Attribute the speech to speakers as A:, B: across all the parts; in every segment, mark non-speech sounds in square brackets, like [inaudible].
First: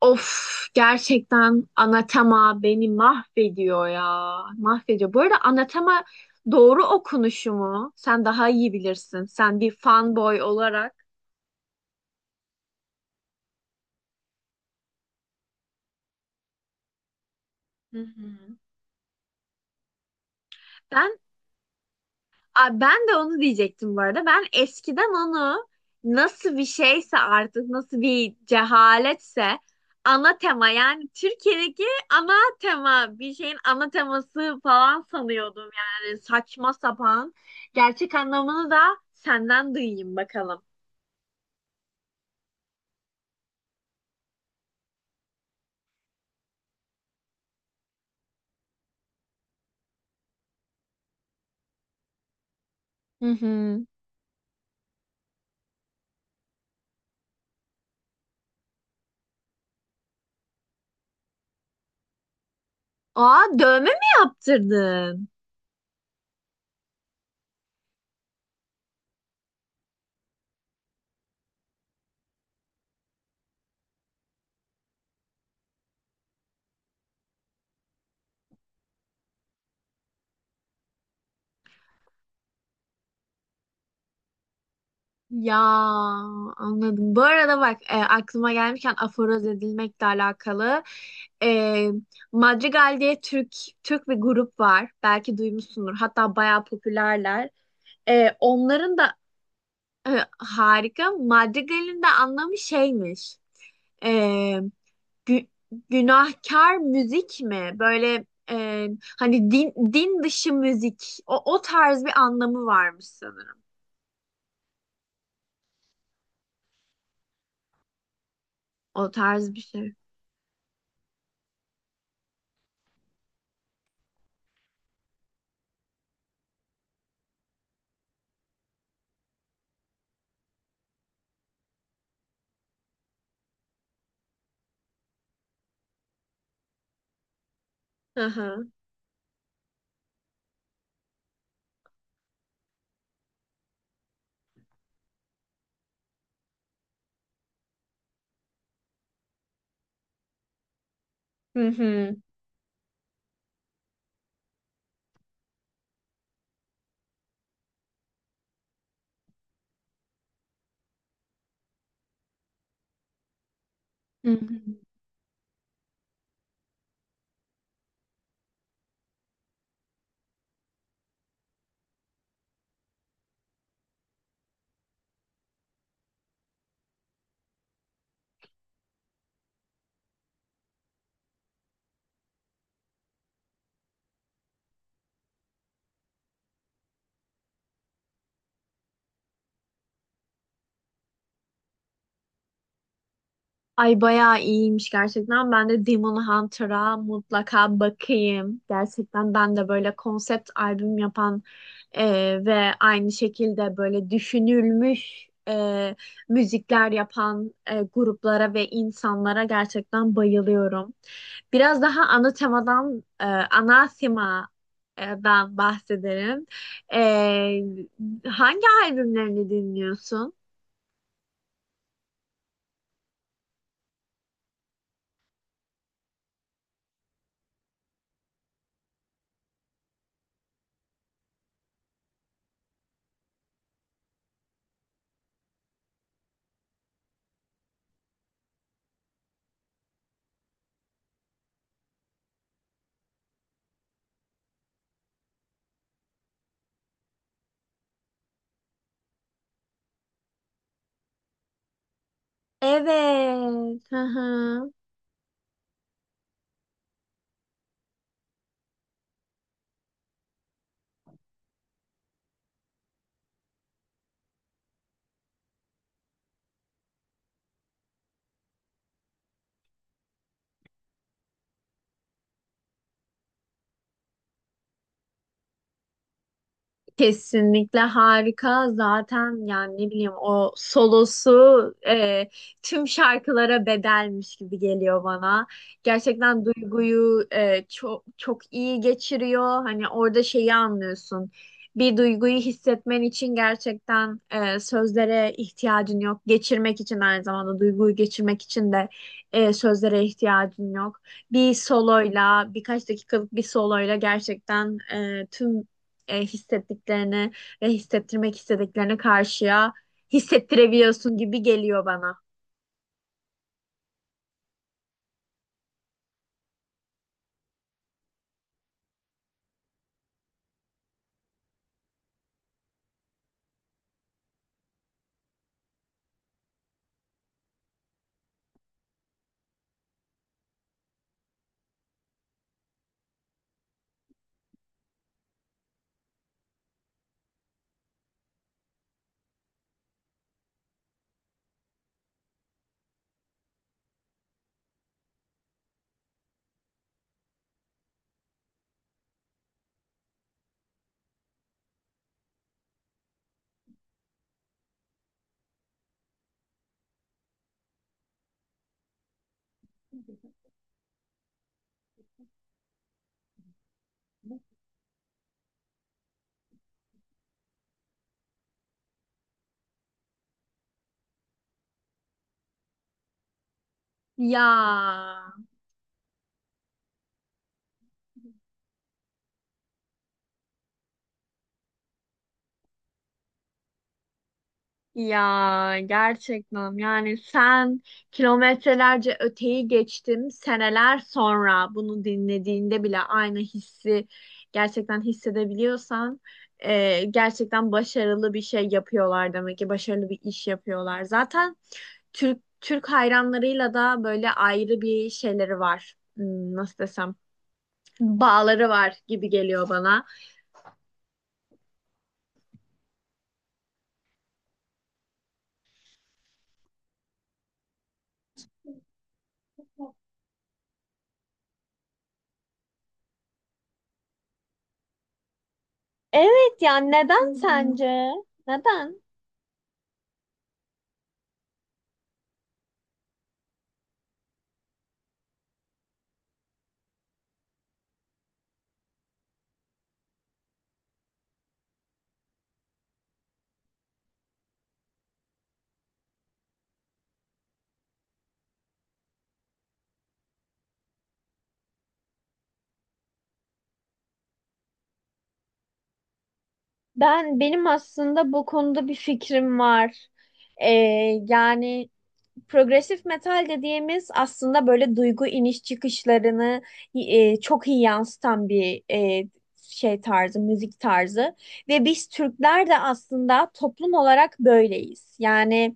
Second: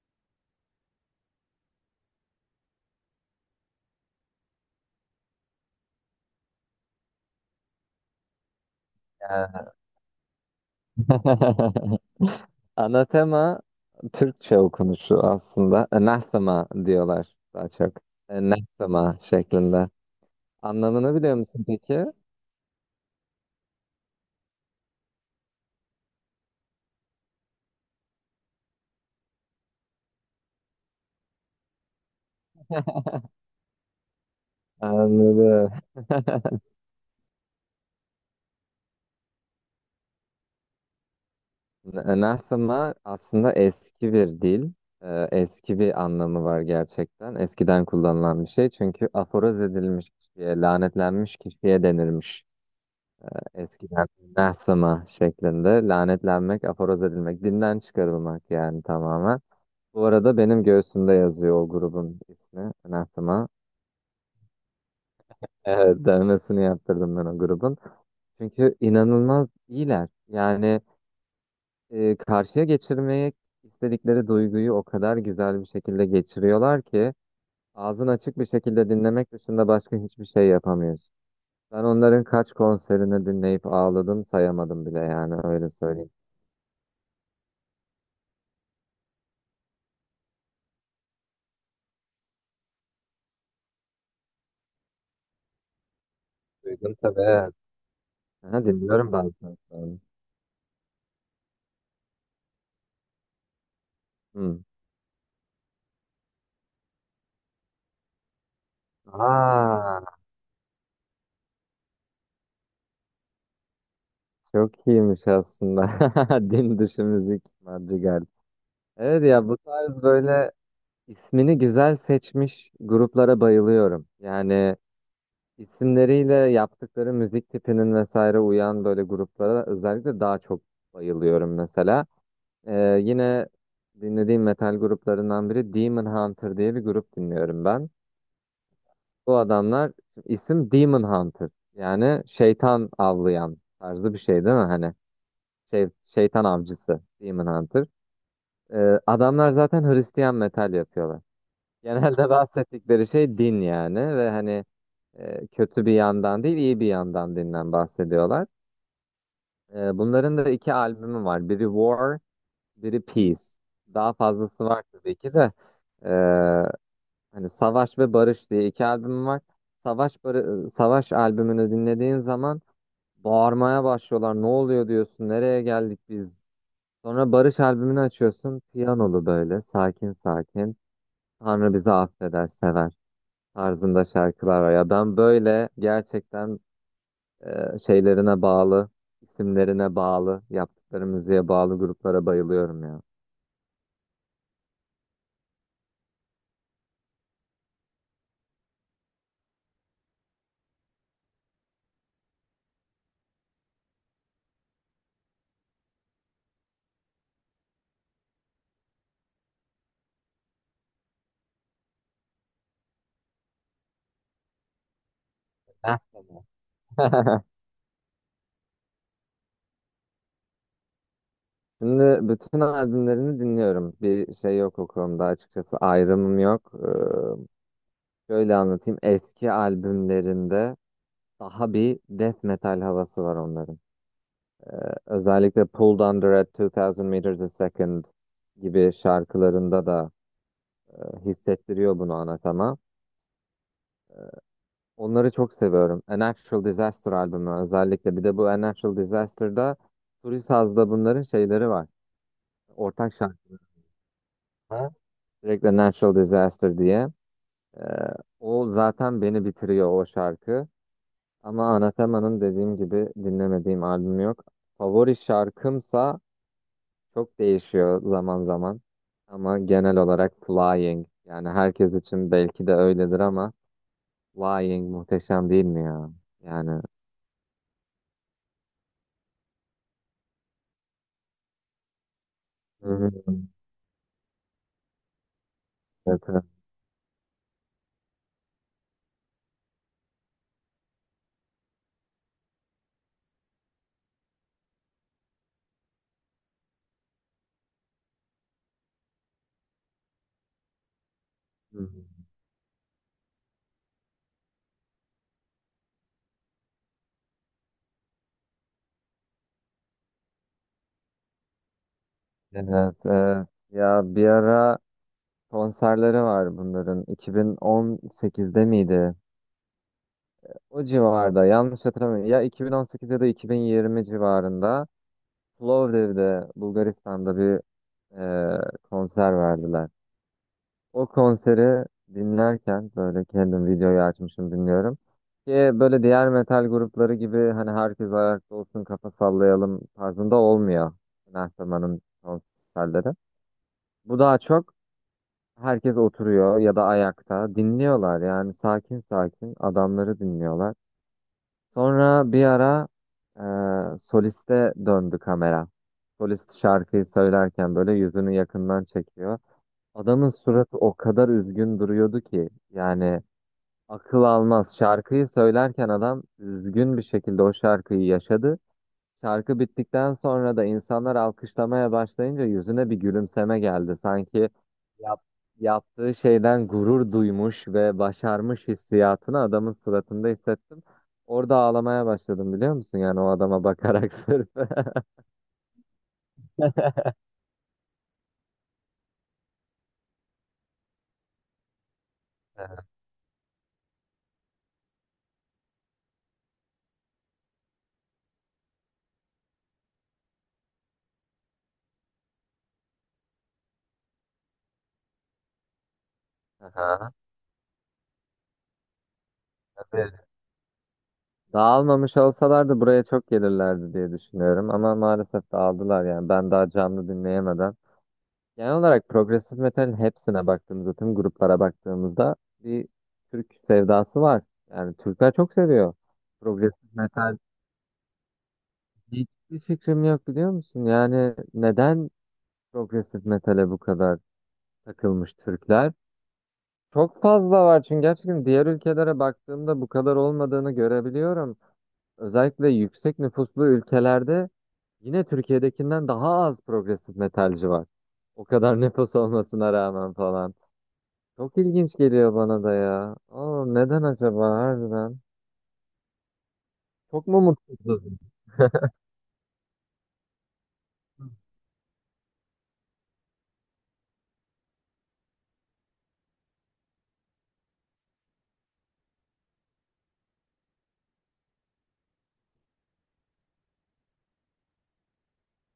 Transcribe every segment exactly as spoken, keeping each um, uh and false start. A: Of, gerçekten Anatema beni mahvediyor ya. Mahvediyor. Bu arada Anatema doğru okunuşu mu? Sen daha iyi bilirsin. Sen bir fanboy olarak.
B: [laughs] Anatema Türkçe okunuşu aslında. Anathema diyorlar daha çok.
A: Hı hı.
B: Anathema şeklinde. Anlamını
A: Ben
B: biliyor musun peki?
A: Aa, ben de onu diyecektim bu arada. Ben eskiden onu nasıl bir şeyse artık nasıl bir cehaletse ana tema, yani Türkiye'deki ana tema, bir şeyin ana teması falan sanıyordum,
B: Anladım.
A: yani
B: [laughs]
A: saçma sapan. Gerçek anlamını da senden duyayım bakalım.
B: Anathema aslında eski bir dil. Ee, Eski bir anlamı var gerçekten. Eskiden kullanılan bir şey. Çünkü aforoz edilmiş kişiye, lanetlenmiş kişiye denirmiş.
A: Hı hı.
B: Eskiden anathema şeklinde. Lanetlenmek, aforoz edilmek, dinden çıkarılmak yani tamamen. Bu arada benim göğsümde yazıyor o grubun ismi,
A: Aa,
B: anathema.
A: dövme mi yaptırdın?
B: Evet, dövmesini yaptırdım ben o grubun. Çünkü inanılmaz iyiler. Yani e, karşıya geçirmeyi istedikleri duyguyu o kadar güzel bir şekilde geçiriyorlar ki ağzın açık bir şekilde dinlemek dışında başka hiçbir şey yapamıyorsun. Ben onların kaç konserini dinleyip ağladım sayamadım bile yani
A: Ya
B: öyle söyleyeyim.
A: anladım. Bu arada bak, e, aklıma gelmişken aforoz edilmekle alakalı e, Madrigal diye Türk Türk bir grup var. Belki duymuşsundur. Hatta bayağı
B: Duydum
A: popülerler.
B: tabii.
A: E,
B: Aha,
A: onların
B: dinliyorum
A: da
B: bazen.
A: e, harika. Madrigal'in de anlamı şeymiş. E,
B: Hı.
A: gü- günahkar müzik mi? Böyle e, hani din
B: Aa,
A: din dışı müzik. O, o tarz bir anlamı varmış sanırım.
B: Çok iyiymiş aslında. [laughs] Din dışı müzik Madrigal.
A: O
B: Evet ya
A: tarz
B: bu
A: bir şey.
B: tarz böyle ismini güzel seçmiş gruplara bayılıyorum. Yani isimleriyle yaptıkları müzik tipinin vesaire uyan böyle gruplara özellikle daha çok bayılıyorum mesela. Ee, yine dinlediğim metal gruplarından biri Demon Hunter diye bir grup dinliyorum ben.
A: Hı hı.
B: Bu adamlar isim Demon Hunter yani şeytan avlayan tarzı bir şey değil mi? Hani şey, şeytan avcısı Demon Hunter. Ee, adamlar zaten Hristiyan metal yapıyorlar.
A: Hı hı.
B: Genelde [laughs] bahsettikleri şey din yani ve hani e, kötü bir yandan değil iyi bir yandan dinden bahsediyorlar. Ee, bunların da iki albümü var. Biri War, biri Peace. Daha
A: Hı
B: fazlası
A: hı.
B: var tabii ki de. Ee, Hani Savaş ve Barış diye iki albüm var. Savaş barı- Savaş albümünü dinlediğin zaman bağırmaya başlıyorlar. Ne oluyor diyorsun? Nereye geldik biz? Sonra Barış albümünü açıyorsun. Piyanolu böyle sakin sakin. Tanrı bizi affeder, sever tarzında şarkılar var. Ya ben böyle gerçekten e, şeylerine bağlı, isimlerine bağlı, yaptıkları müziğe bağlı gruplara bayılıyorum ya.
A: Ay, bayağı iyiymiş gerçekten. Ben de Demon Hunter'a mutlaka bakayım. Gerçekten ben de böyle konsept albüm yapan e, ve aynı şekilde böyle düşünülmüş e, müzikler yapan e, gruplara ve insanlara gerçekten bayılıyorum. Biraz daha ana temadan, e, ana temadan
B: Heh, tamam.
A: bahsedelim. E, hangi albümlerini dinliyorsun?
B: [laughs] Şimdi bütün albümlerini dinliyorum. Bir şey yok o konuda açıkçası ayrımım yok. Ee, şöyle anlatayım. Eski albümlerinde daha bir death metal havası var onların. Özellikle Pulled Under at two thousand Meters a Second gibi şarkılarında da e, hissettiriyor bunu ana Onları çok seviyorum. A Natural Disaster albümü özellikle. Bir de bu A Natural Disaster'da Turi Saz'da bunların şeyleri var. Ortak şarkıları.
A: Evet. Hı hı.
B: Direkt A Natural Disaster diye. E, O zaten beni bitiriyor o şarkı. Ama Anathema'nın dediğim gibi dinlemediğim albüm yok. Favori şarkımsa çok değişiyor zaman zaman ama genel olarak flying yani herkes için belki de öyledir ama flying muhteşem değil mi ya? Yani
A: Kesinlikle harika. Zaten yani ne bileyim o solosu e, tüm
B: Hı-hı.
A: şarkılara bedelmiş gibi geliyor bana.
B: Evet,
A: Gerçekten
B: evet.
A: duyguyu e, çok çok iyi geçiriyor. Hani orada şeyi anlıyorsun. Bir duyguyu hissetmen için gerçekten e, sözlere ihtiyacın yok. Geçirmek için, aynı zamanda duyguyu geçirmek için de e, sözlere ihtiyacın yok. Bir
B: Hı-hı.
A: soloyla, birkaç dakikalık bir soloyla gerçekten e, tüm e, hissettiklerine ve hissettirmek istediklerine karşıya hissettirebiliyorsun gibi geliyor bana.
B: Evet, evet. Ya bir ara konserleri var bunların iki bin on sekizde miydi? O civarda yanlış hatırlamıyorum, ya iki bin on sekiz ya da iki bin yirmi civarında Plovdiv'de, Bulgaristan'da bir e, konser verdiler. O konseri dinlerken böyle kendim videoyu açmışım dinliyorum. Ki böyle diğer metal grupları gibi hani herkes ayakta olsun kafa sallayalım tarzında olmuyor. Mehtapa'nın konserleri. Bu daha çok herkes oturuyor ya da ayakta dinliyorlar yani sakin sakin adamları dinliyorlar. Sonra bir ara e, soliste döndü kamera. Solist şarkıyı söylerken böyle yüzünü yakından çekiyor. Adamın suratı o kadar üzgün duruyordu ki yani akıl almaz. Şarkıyı söylerken adam üzgün bir şekilde o şarkıyı yaşadı. Şarkı bittikten sonra da insanlar alkışlamaya başlayınca yüzüne bir gülümseme geldi.
A: Ya.
B: Sanki yap- yaptığı şeyden gurur duymuş ve başarmış hissiyatını adamın suratında hissettim. Orada ağlamaya başladım biliyor musun? Yani o adama bakarak sırf. [laughs]
A: Ya gerçekten yani sen kilometrelerce öteyi geçtim, seneler sonra bunu dinlediğinde bile aynı hissi gerçekten hissedebiliyorsan e, gerçekten başarılı bir şey yapıyorlar demek ki, başarılı bir iş yapıyorlar. Zaten Türk Türk hayranlarıyla da böyle ayrı bir şeyleri var. Hmm, Nasıl
B: Aha,
A: desem, bağları var gibi geliyor bana.
B: evet. Dağılmamış olsalardı buraya çok gelirlerdi diye düşünüyorum ama maalesef dağıldılar yani ben daha canlı dinleyemeden. Genel olarak progresif metalin hepsine baktığımızda, tüm gruplara baktığımızda bir Türk sevdası var. Yani Türkler çok seviyor progresif
A: Neden
B: metal.
A: sence?
B: Hiçbir fikrim yok biliyor musun? Yani neden progresif metale bu kadar takılmış Türkler? Çok fazla var çünkü, gerçekten diğer ülkelere baktığımda bu kadar olmadığını görebiliyorum. Özellikle yüksek nüfuslu ülkelerde yine Türkiye'dekinden daha az progresif metalci var. O kadar [laughs] nüfus olmasına rağmen falan. Çok ilginç geliyor bana da ya. Aa, neden acaba harbiden? Çok
A: Ben
B: mu
A: benim
B: mutsuzuz?
A: aslında bu konuda bir fikrim var. Ee,
B: [laughs]
A: yani. Progresif metal dediğimiz aslında böyle duygu iniş çıkışlarını e, çok iyi yansıtan bir e, şey tarzı, müzik tarzı. Ve biz Türkler de aslında toplum olarak böyleyiz. Yani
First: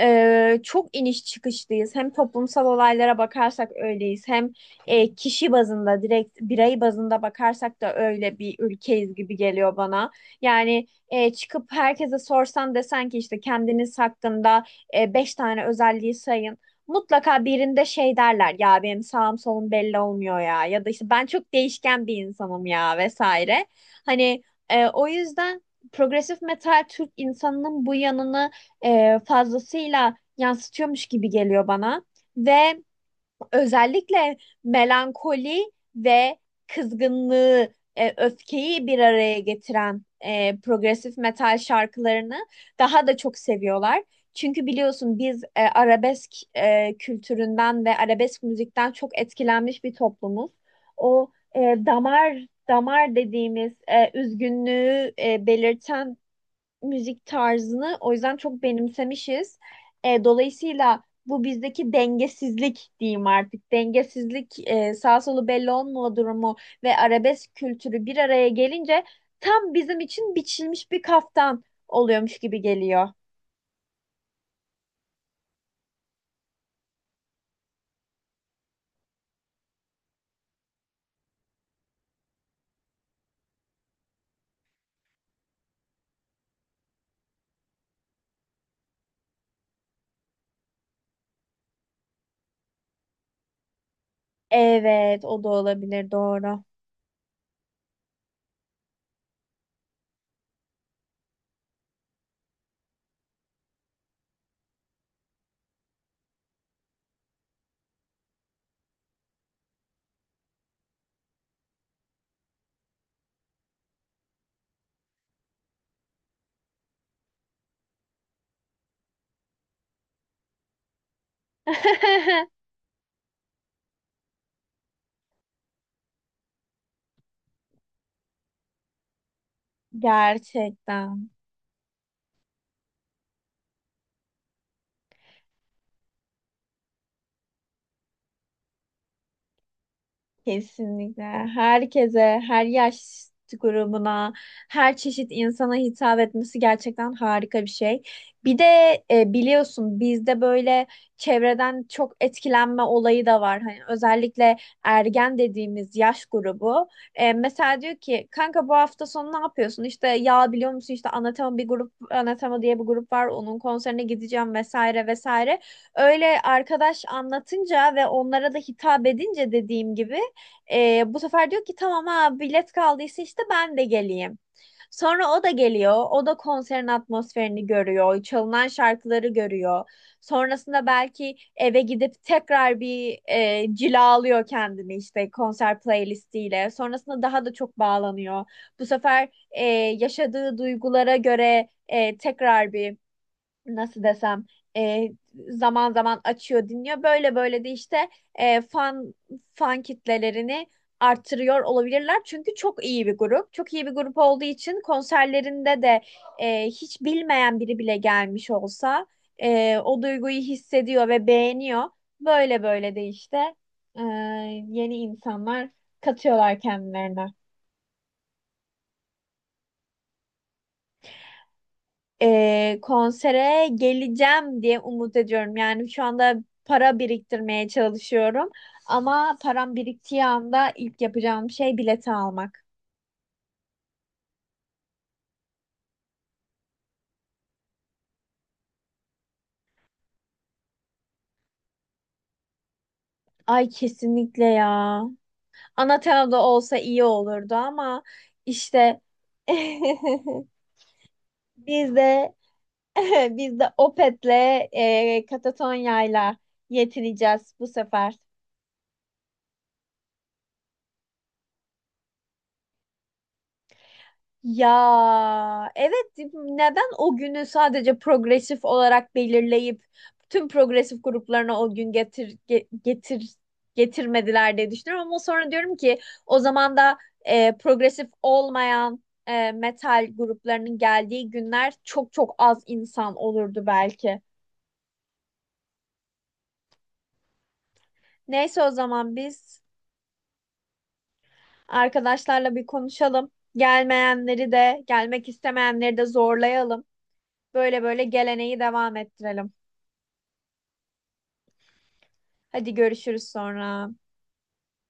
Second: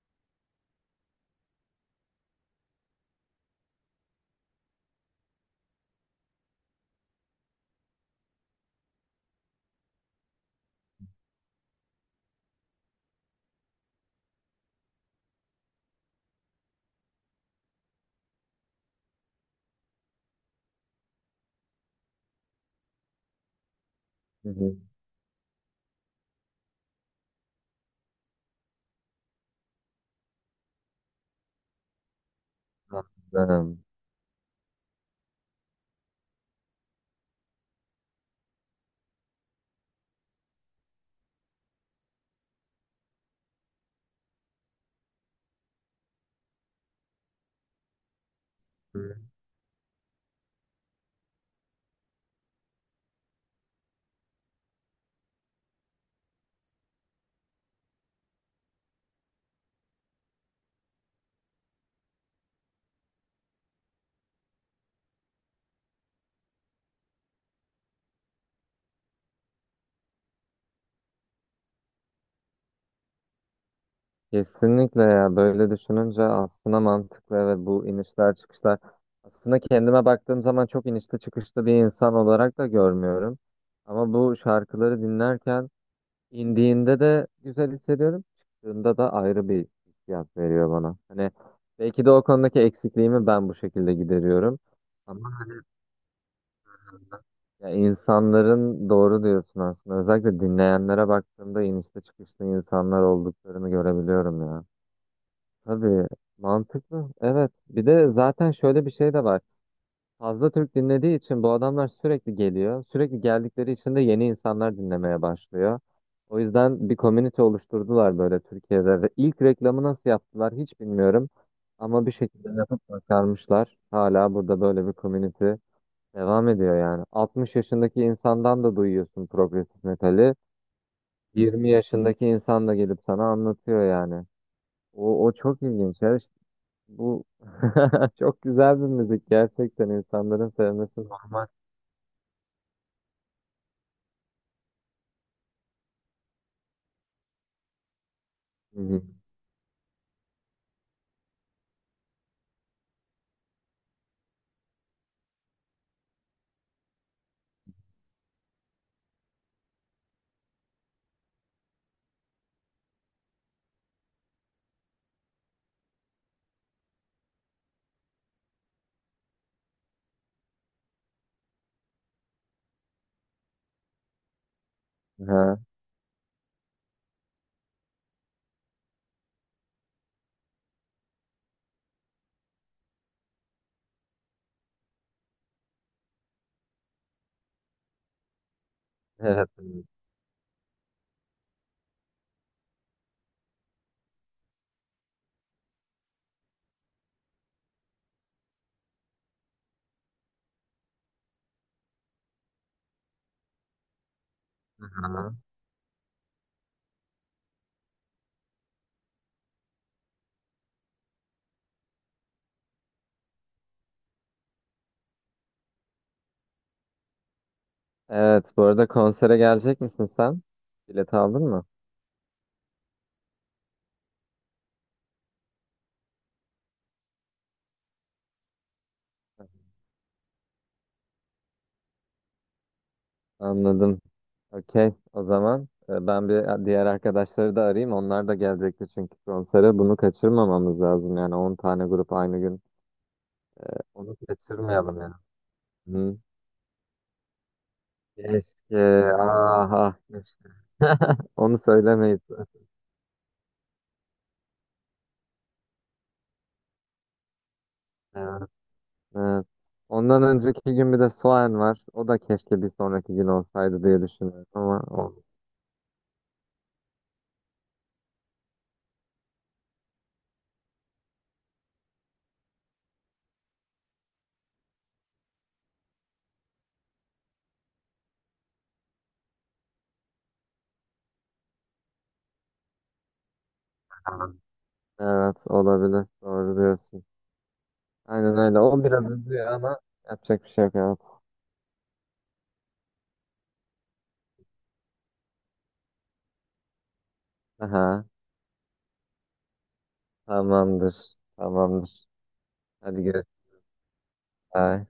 A: e, çok iniş çıkışlıyız. Hem toplumsal olaylara bakarsak öyleyiz. Hem e, kişi bazında, direkt birey bazında bakarsak da öyle bir ülkeyiz gibi geliyor bana. Yani e, çıkıp herkese sorsan, desen ki işte kendiniz hakkında e, beş tane özelliği sayın. Mutlaka birinde şey derler ya, benim sağım solum belli olmuyor ya, ya da işte ben çok değişken bir insanım ya vesaire. Hani
B: Hı hı.
A: e, o yüzden progresif metal Türk insanının bu yanını e, fazlasıyla yansıtıyormuş gibi geliyor bana ve
B: Anladım.
A: özellikle melankoli ve kızgınlığı, e, öfkeyi bir araya getiren e, progresif metal şarkılarını daha da çok seviyorlar. Çünkü biliyorsun biz e, arabesk e, kültüründen ve arabesk müzikten
B: Hı.
A: çok etkilenmiş bir toplumuz. O e, damar, damar dediğimiz e, üzgünlüğü e, belirten müzik tarzını o yüzden çok benimsemişiz. E, dolayısıyla bu bizdeki dengesizlik diyeyim artık. Dengesizlik, e, sağ solu belli olma durumu ve arabesk kültürü bir araya gelince tam bizim için biçilmiş bir kaftan oluyormuş gibi geliyor.
B: Kesinlikle ya, böyle düşününce aslında mantıklı, evet. Bu inişler çıkışlar, aslında kendime baktığım zaman çok inişli çıkışlı bir insan olarak da görmüyorum ama bu şarkıları dinlerken İndiğinde de güzel hissediyorum. Çıktığında da ayrı bir hissiyat veriyor bana. Hani belki de o konudaki eksikliğimi ben bu şekilde gideriyorum.
A: Evet,
B: Ama
A: o da
B: hani
A: olabilir, doğru.
B: ya, insanların, doğru diyorsun aslında. Özellikle dinleyenlere baktığımda inişte çıkışlı insanlar olduklarını görebiliyorum ya. Tabii mantıklı. Evet. Bir de zaten şöyle bir şey de var. Fazla Türk dinlediği için bu adamlar sürekli geliyor. Sürekli geldikleri için de yeni insanlar dinlemeye başlıyor. O yüzden bir komünite oluşturdular böyle Türkiye'de ve ilk reklamı nasıl yaptılar hiç bilmiyorum. Ama bir şekilde
A: [laughs]
B: yapıp başarmışlar. Hala burada böyle bir komünite devam ediyor yani. altmış yaşındaki insandan da duyuyorsun progresif metali.
A: Gerçekten.
B: yirmi yaşındaki insan da gelip sana anlatıyor yani. O, o çok ilginç ya. İşte bu [laughs] çok güzel bir müzik, gerçekten insanların sevmesi
A: Kesinlikle.
B: normal.
A: Herkese, her yaş grubuna, her çeşit insana hitap etmesi gerçekten harika bir şey. Bir de
B: Hı hı.
A: e, biliyorsun bizde böyle çevreden çok etkilenme olayı da var. Hani özellikle ergen dediğimiz yaş grubu. E, mesela diyor ki, kanka bu hafta sonu ne yapıyorsun? İşte ya biliyor musun, işte Anatema bir grup, Anatema diye bir grup var. Onun konserine gideceğim vesaire vesaire. Öyle arkadaş anlatınca ve onlara da hitap edince, dediğim gibi, ee, bu sefer diyor ki, tamam ha, bilet kaldıysa işte ben de geleyim. Sonra o da
B: Aha,
A: geliyor. O da konserin atmosferini görüyor. Çalınan şarkıları görüyor. Sonrasında belki eve gidip tekrar bir e, cilalıyor kendini işte konser playlistiyle. Sonrasında daha da çok bağlanıyor. Bu sefer
B: evet.
A: e,
B: Evet.
A: yaşadığı duygulara göre e, tekrar bir, nasıl desem, e, zaman zaman açıyor dinliyor. Böyle böyle de işte e, fan fan kitlelerini artırıyor olabilirler. Çünkü çok iyi bir grup. Çok iyi bir grup olduğu için
B: Aha.
A: konserlerinde de e, hiç bilmeyen biri bile gelmiş olsa e, o duyguyu hissediyor ve beğeniyor. Böyle böyle de işte e, yeni insanlar katıyorlar kendilerine.
B: Evet, bu arada konsere gelecek misin sen? Bilet aldın mı?
A: E, konsere geleceğim diye umut ediyorum. Yani şu anda para biriktirmeye çalışıyorum. Ama param biriktiği anda ilk yapacağım şey bileti almak.
B: Anladım. Okey. O zaman e, ben bir diğer arkadaşları da arayayım. Onlar da gelecekti çünkü konsere. Bunu kaçırmamamız lazım. Yani on tane grup aynı gün.
A: Ay,
B: Onu
A: kesinlikle ya.
B: kaçırmayalım ya. Hı.
A: Anatena'da olsa iyi olurdu ama işte
B: Keşke. Aha. Keşke.
A: [laughs]
B: Onu
A: biz
B: söylemeyiz.
A: de [laughs] biz de Opet'le e, Katatonya'yla yetineceğiz bu sefer.
B: Evet, evet. Ondan önceki gün bir de Soğan var. O da keşke bir sonraki gün olsaydı diye düşünüyorum
A: Ya,
B: ama olmadı.
A: evet, neden o günü sadece progresif olarak belirleyip tüm progresif gruplarına o gün getir ge- getir getirmediler diye düşünüyorum, ama sonra diyorum ki o zaman da e, progresif olmayan e, metal gruplarının geldiği günler çok çok az insan olurdu belki.
B: Evet olabilir. Doğru diyorsun. Aynen öyle.
A: Neyse, o
B: O biraz
A: zaman
B: üzüyor
A: biz
B: ama yapacak bir şey yok. Evet.
A: arkadaşlarla bir konuşalım. Gelmeyenleri de gelmek istemeyenleri de zorlayalım. Böyle böyle
B: Aha,
A: geleneği devam ettirelim.
B: tamamdır. Tamamdır.
A: Hadi
B: Hadi
A: görüşürüz
B: görüşürüz.
A: sonra.
B: Bye.